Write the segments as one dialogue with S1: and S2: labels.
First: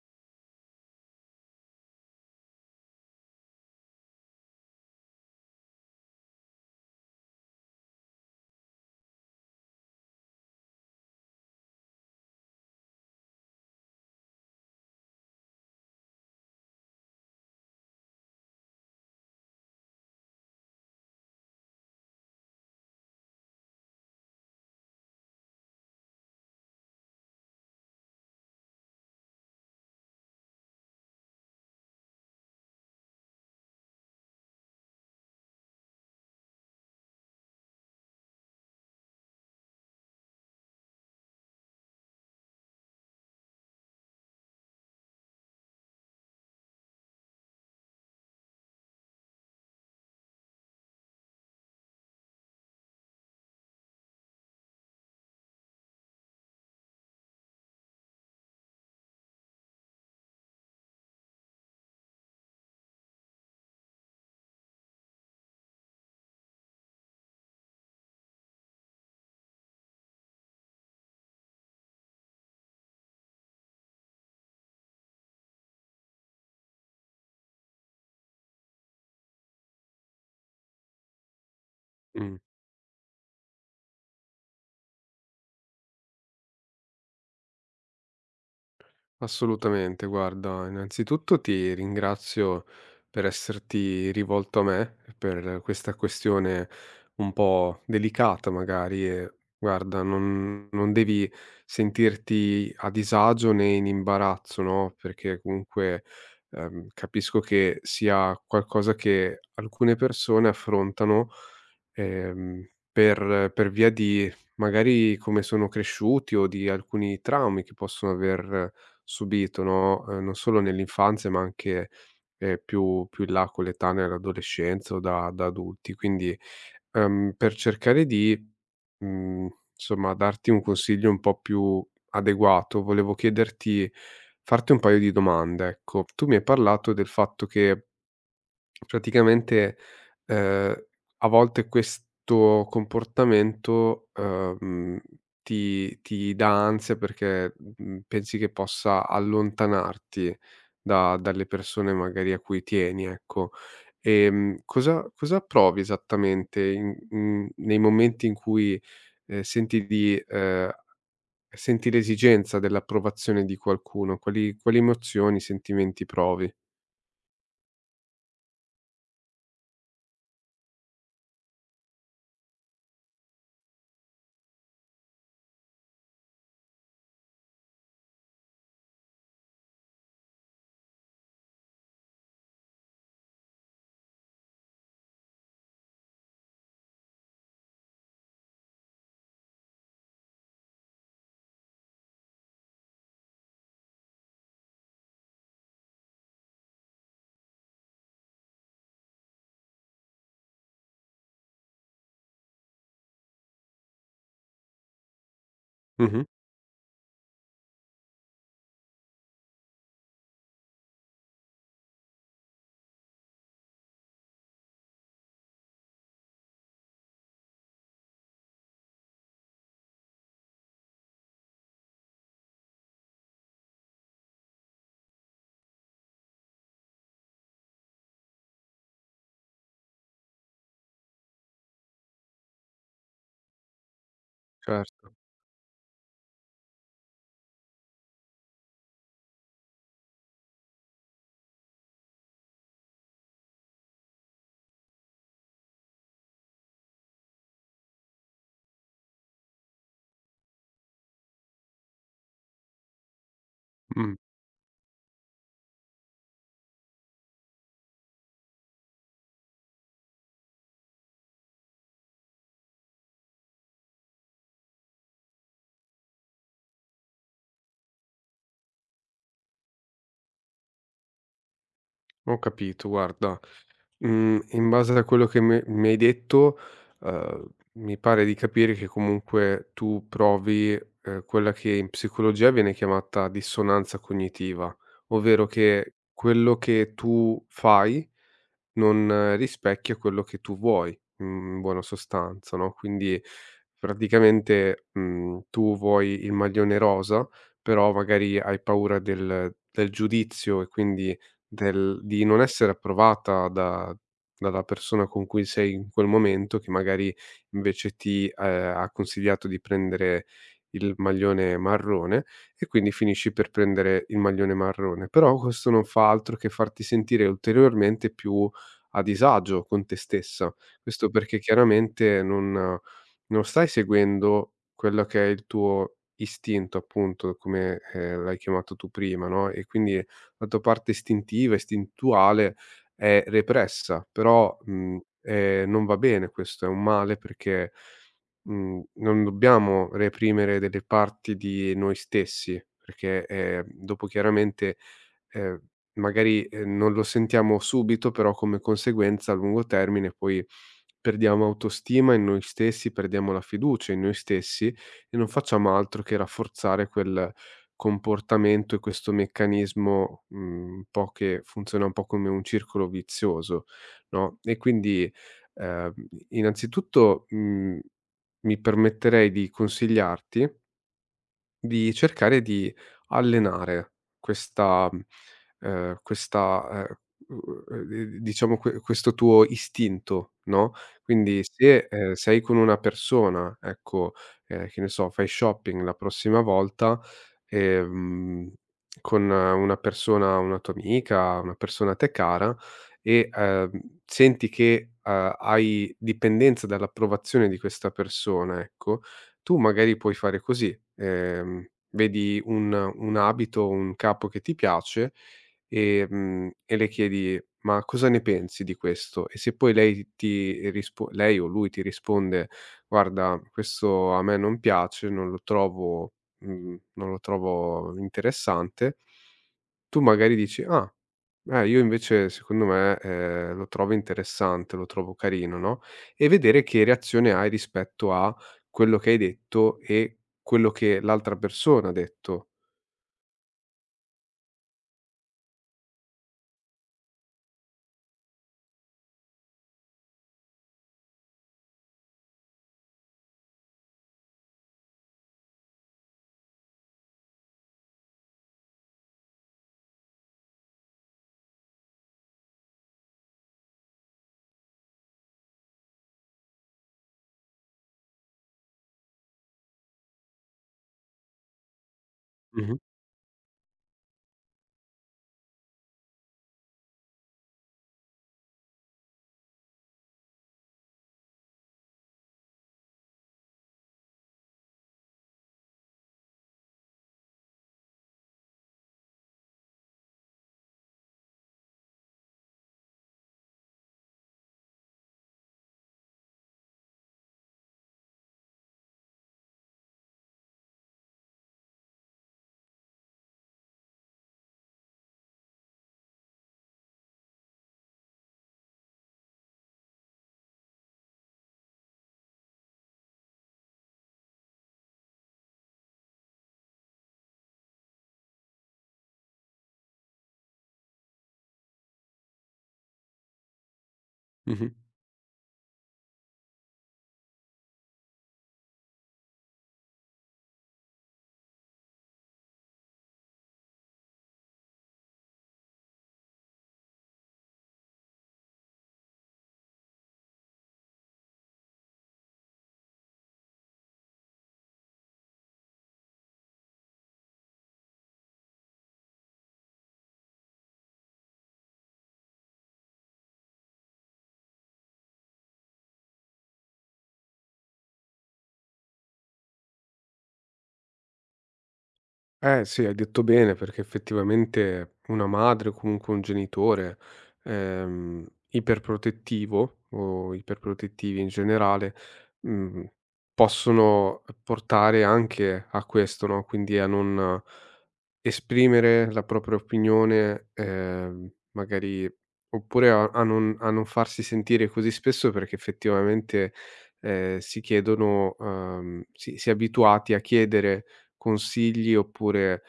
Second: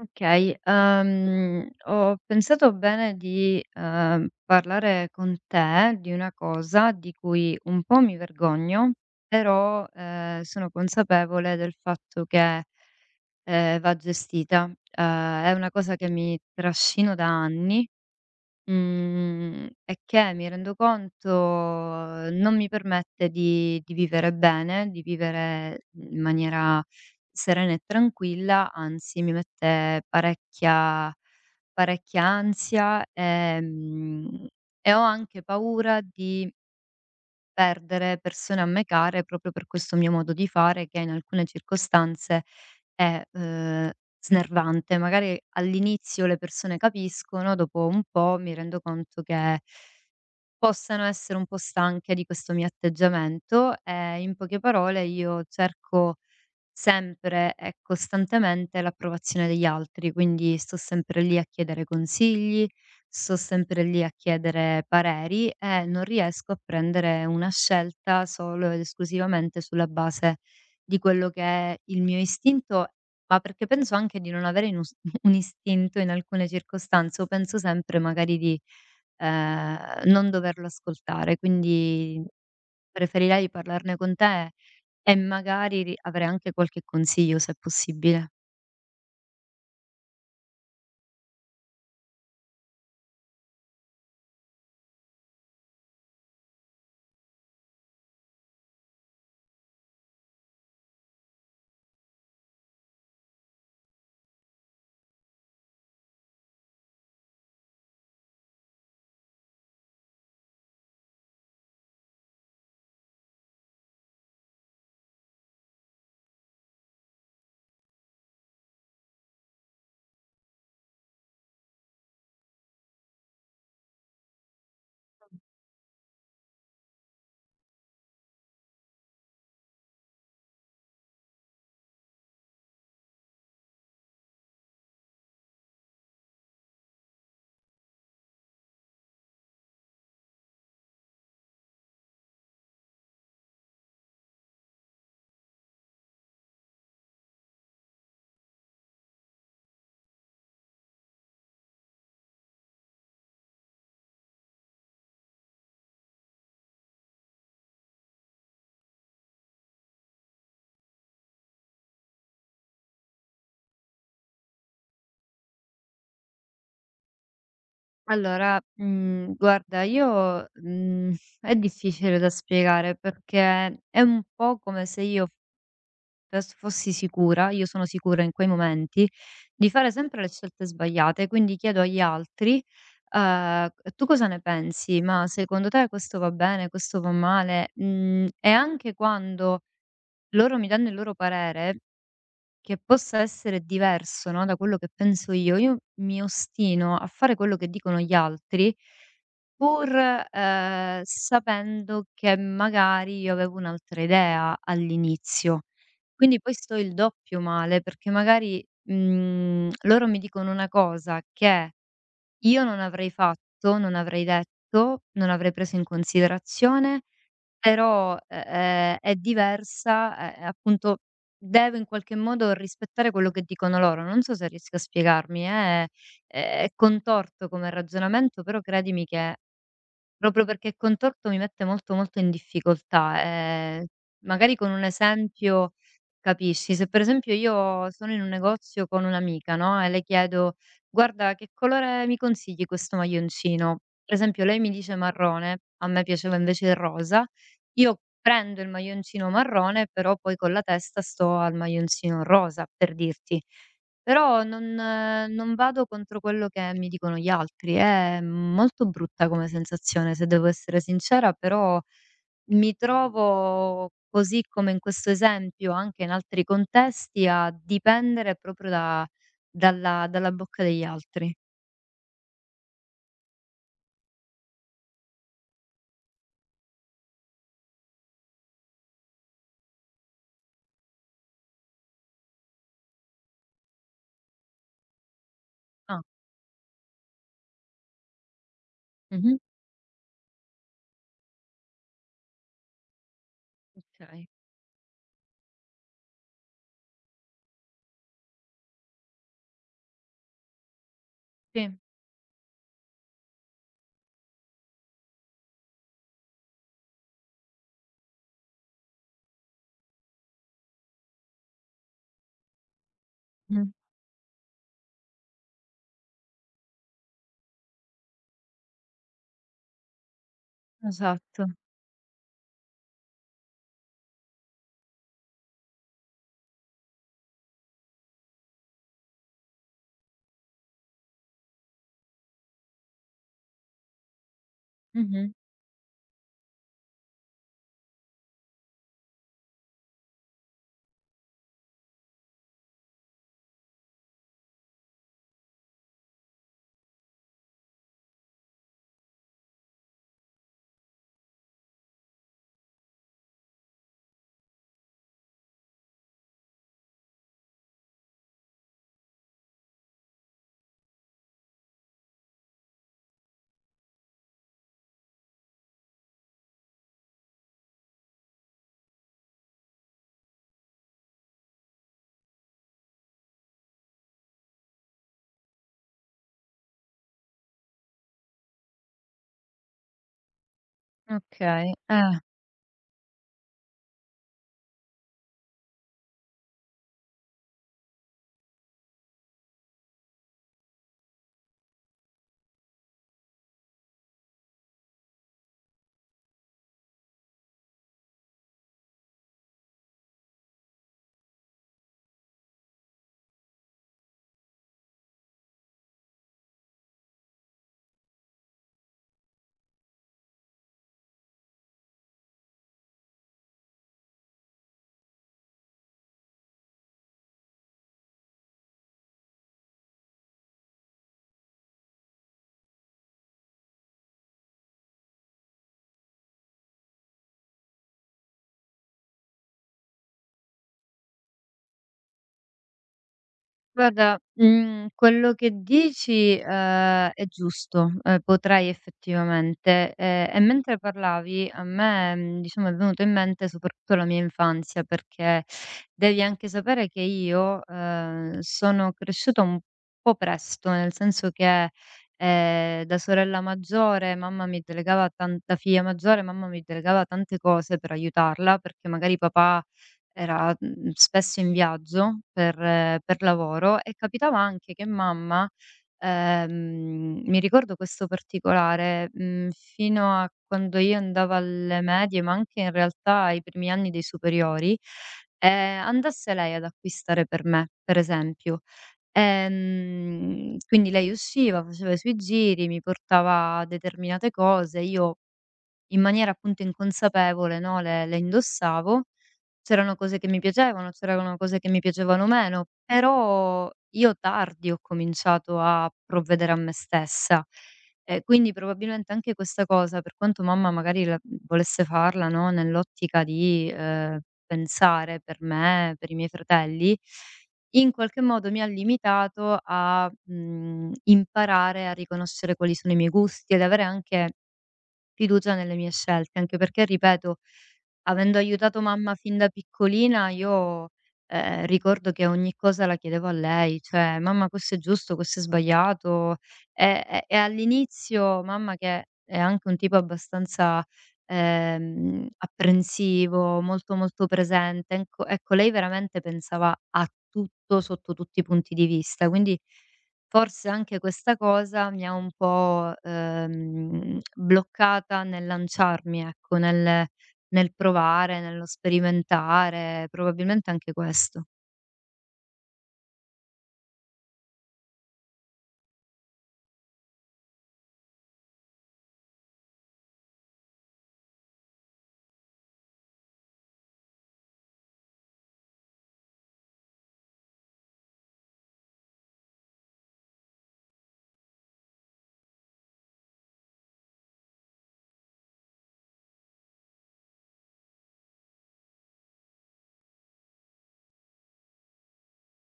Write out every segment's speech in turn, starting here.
S1: Okay, ho pensato bene di, parlare con te di una cosa di cui un po' mi vergogno, però, sono consapevole del fatto che, va gestita. È una cosa che mi trascino da anni. È che mi rendo conto non mi permette di vivere bene, di vivere in maniera serena e tranquilla, anzi mi mette parecchia ansia, e ho anche paura di perdere persone a me care proprio per questo mio modo di fare che in alcune circostanze è, snervante. Magari all'inizio le persone capiscono, dopo un po' mi rendo conto che possano essere un po' stanche di questo mio atteggiamento e in poche parole io cerco sempre e costantemente l'approvazione degli altri, quindi sto sempre lì a chiedere consigli, sto sempre lì a chiedere pareri e non riesco a prendere una scelta solo ed esclusivamente sulla base di quello che è il mio istinto, ma perché penso anche di non avere un istinto in alcune circostanze, o penso sempre magari di eh, non doverlo ascoltare, quindi
S2: Mh.
S1: preferirei parlarne con te e magari ri avrei anche qualche consiglio, se è possibile.
S2: Assolutamente, guarda, innanzitutto ti ringrazio per esserti rivolto a me per questa questione un po' delicata magari e guarda, non devi sentirti a disagio né in imbarazzo, no? Perché comunque capisco che sia qualcosa che alcune persone affrontano ehm, per via di magari come sono cresciuti o di alcuni traumi che possono aver subito, no, non solo nell'infanzia ma anche, più in là con l'età nell'adolescenza o da adulti. Quindi, per cercare di, mhmm, insomma darti un consiglio un po' più adeguato, volevo chiederti farti un paio di domande, ecco. Tu mi hai parlato del fatto che praticamente, ehm, a volte questo comportamento, ti dà ansia perché, pensi che possa allontanarti da dalle persone magari a cui tieni, ecco. Cosa provi esattamente nei momenti in cui, ehm, senti di ehm, senti l'esigenza dell'approvazione di qualcuno? Quali emozioni, sentimenti provi?
S1: Allora, guarda, io è difficile da spiegare perché è un po' come se io fes fossi sicura, io sono sicura in quei momenti, di fare sempre le scelte sbagliate, quindi chiedo agli altri, uhm: "Tu cosa ne pensi? Ma secondo te questo va bene, questo va male?" Mhmm, e anche quando loro mi danno il loro parere che possa essere diverso, no, da quello che penso io mi ostino a fare quello che dicono gli altri pur, sapendo che magari io avevo un'altra idea all'inizio.
S2: Mh-mh,
S1: Quindi poi sto il doppio male perché magari, loro mi dicono una cosa che io non avrei fatto, non avrei detto, non avrei preso in considerazione però, è diversa, e appunto devo in qualche modo rispettare quello che dicono loro. Non so se riesco a spiegarmi, è contorto come ragionamento, però credimi che proprio perché è contorto mi mette molto, molto in difficoltà. Magari con un
S2: certo.
S1: esempio capisci. Se per esempio io sono in un negozio con un'amica, no, e le chiedo: "Guarda, che colore mi consigli questo maglioncino?" Per esempio lei mi dice marrone, a me piaceva invece il rosa, io prendo il maglioncino marrone, però poi con la testa sto al maglioncino rosa, per dirti.
S2: Mh.
S1: Però non vado contro quello che mi dicono gli altri. È molto brutta come sensazione, se devo essere sincera, però mi trovo, così come in questo esempio, anche in altri contesti, a dipendere proprio da dalla bocca degli altri.
S2: Ho capito, guarda, in base a quello che me mi hai detto, uhm, mi pare di capire che comunque tu provi, quella che in psicologia viene chiamata dissonanza cognitiva, ovvero che
S1: Ah.
S2: quello che tu fai non
S1: Mh-mh.
S2: rispecchia quello che tu vuoi, in buona sostanza, no. Quindi
S1: Okay.
S2: praticamente, tu vuoi il maglione rosa, però magari hai paura del giudizio e quindi
S1: Sì.
S2: del di non essere approvata da dalla persona con cui sei in quel momento, che magari invece ha consigliato di prendere il maglione marrone, e quindi finisci per
S1: Mh.
S2: prendere il maglione marrone. Però questo non fa altro che farti sentire ulteriormente più a disagio con te stessa. Questo perché
S1: Esatto.
S2: chiaramente non stai seguendo quello che è il tuo istinto, appunto, come, l'hai chiamato tu prima, no, e quindi la tua parte istintiva, istintuale è repressa. Però,
S1: Mh-mh.
S2: non va bene questo, è un male perché, non dobbiamo reprimere delle parti di noi stessi, perché, dopo chiaramente, ehm, magari, non lo sentiamo subito, però come conseguenza a lungo termine poi perdiamo autostima in noi stessi, perdiamo la fiducia in noi stessi e non facciamo altro che rafforzare quel comportamento e questo meccanismo, un po' che funziona un po' come un circolo vizioso, no. E quindi, ehm, innanzitutto, mi permetterei di consigliarti di cercare di allenare questa questa u diciamo questo tuo istinto, no. Quindi
S1: Okay,
S2: se,
S1: eh.
S2: sei con una persona, ecco, che ne so, fai shopping la prossima volta, ehm, con una persona, una tua amica, una persona a te cara, e, senti che, hai dipendenza dall'approvazione di questa persona, ecco, tu magari puoi fare così: ehm, vedi un abito, un capo che ti piace, e le chiedi: "Ma cosa ne pensi di questo?" E se poi lei o lui ti risponde: "Guarda, questo a me non piace, non lo trovo non lo trovo interessante", tu magari dici: "Ah, io invece secondo me, lo trovo interessante, lo trovo carino", no, e vedere che reazione hai rispetto a quello che hai detto e quello che l'altra persona ha detto.
S1: Guarda, quello che dici, è giusto, potrei effettivamente. E mentre parlavi a me, diciamo è venuto in mente soprattutto la mia infanzia, perché devi anche sapere che io, sono cresciuta un po' presto, nel senso che, da figlia maggiore mamma mi delegava tante cose per aiutarla, perché magari papà era, spesso in viaggio
S2: Mh-mh,
S1: per lavoro e capitava anche che mamma, mi ricordo questo particolare, fino a quando io andavo alle medie, ma anche in realtà ai primi anni dei superiori, andasse lei ad acquistare per me, per esempio. Quindi lei usciva, faceva i suoi giri, mi portava determinate cose, io in maniera appunto inconsapevole, no, le indossavo. C'erano cose che mi piacevano, c'erano cose che mi piacevano meno, però io tardi ho cominciato a provvedere a me stessa. E quindi probabilmente anche questa cosa, per quanto mamma magari la volesse farla, no, nell'ottica di, pensare per me, per i miei fratelli, in qualche modo mi ha limitato a, imparare a riconoscere quali sono i miei gusti, ad avere anche
S2: mh-mh.
S1: fiducia nelle mie scelte, anche perché ripeto, avendo aiutato mamma fin da piccolina io, ricordo che ogni cosa la chiedevo a lei, cioè: "Mamma questo è giusto, questo è sbagliato". E all'inizio mamma, che è anche un tipo abbastanza, apprensivo, molto, molto presente, enco ecco lei veramente pensava a tutto sotto tutti i punti di vista, quindi forse anche questa cosa mi ha un po', bloccata nel lanciarmi, ecco, nel provare, nello sperimentare, probabilmente anche questo.
S2: Eh sì, hai detto bene, perché effettivamente una madre o comunque un genitore iperprotettivo, o iperprotettivi in generale, mh, possono portare anche a questo, no? Quindi a non esprimere la propria opinione, magari, oppure a, a non farsi sentire così spesso, perché effettivamente si è abituati a chiedere consigli, oppure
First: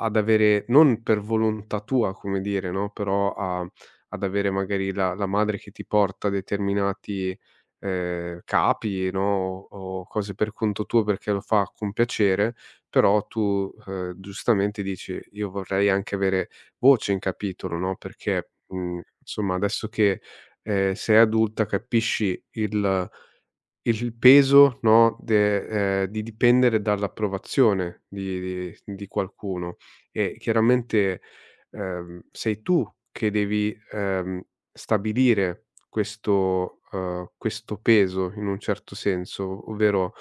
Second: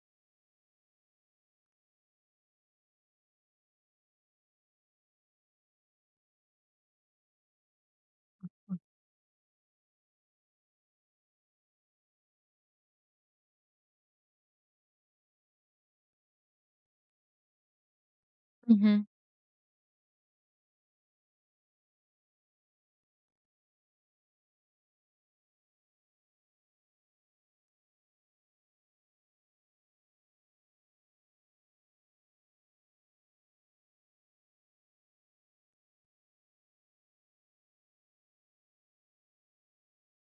S2: ad avere, non per volontà tua, come dire, no, però a ad avere magari la madre che ti porta determinati, capi, no, o cose per conto tuo perché lo fa con piacere, però tu, giustamente dici: "Io vorrei anche avere voce in capitolo", no, perché,
S1: Mh-mh.
S2: insomma adesso che, sei adulta, capisci il peso, no, de di dipendere dall'approvazione di qualcuno. E chiaramente, sei tu che devi, stabilire questo questo peso in un certo senso, ovvero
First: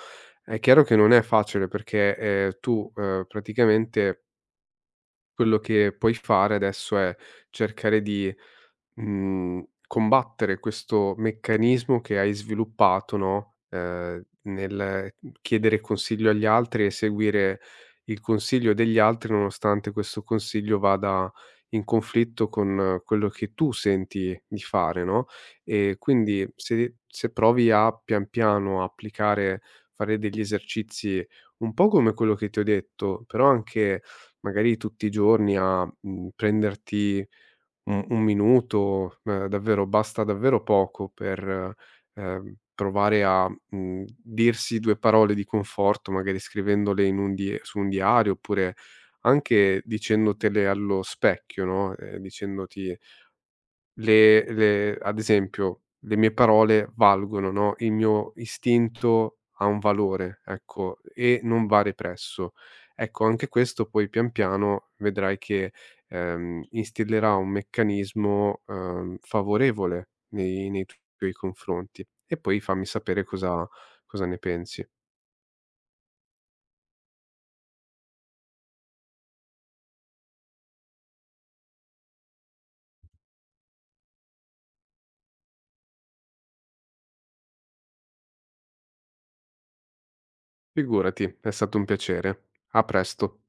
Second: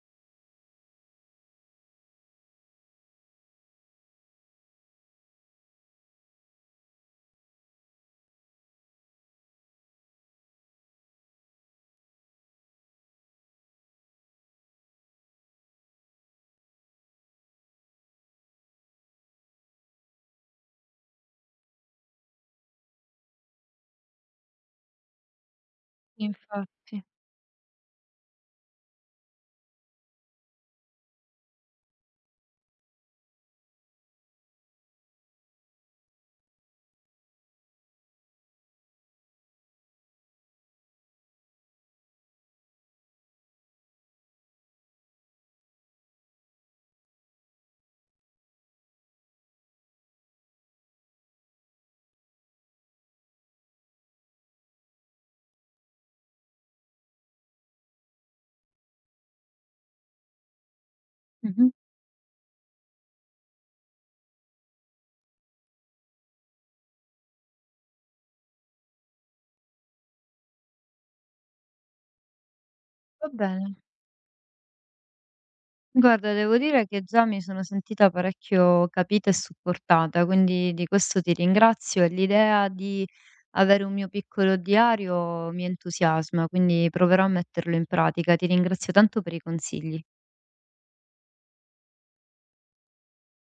S2: è chiaro che non è facile, perché, tu, praticamente quello che puoi fare adesso è cercare di, combattere questo meccanismo che hai sviluppato, no, nel chiedere consiglio agli altri e seguire il consiglio degli altri nonostante questo consiglio vada in conflitto con quello che tu senti di fare, no. E quindi
S1: Infatti.
S2: se provi a pian piano applicare fare degli esercizi un po' come quello che ti ho detto, però anche magari tutti i giorni a, prenderti un minuto, davvero basta davvero poco per, provare a, dirsi 2 parole di conforto, magari scrivendole in un die su un diario, oppure anche dicendotele allo specchio, no, dicendoti le ad esempio: "Le mie parole valgono", no, "il mio istinto ha un valore", ecco, e non
S1: Mh-mh.
S2: va represso. Ecco, anche questo poi pian piano vedrai che, instillerà un meccanismo, favorevole nei tuoi confronti. E poi fammi sapere
S1: Va bene.
S2: cosa ne pensi.
S1: Guarda, devo dire che già mi sono sentita parecchio capita e supportata, quindi di questo ti ringrazio e l'idea di avere un mio piccolo diario mi entusiasma, quindi proverò a metterlo in pratica. Ti ringrazio tanto per i consigli.
S2: Figurati, è stato un piacere. A presto.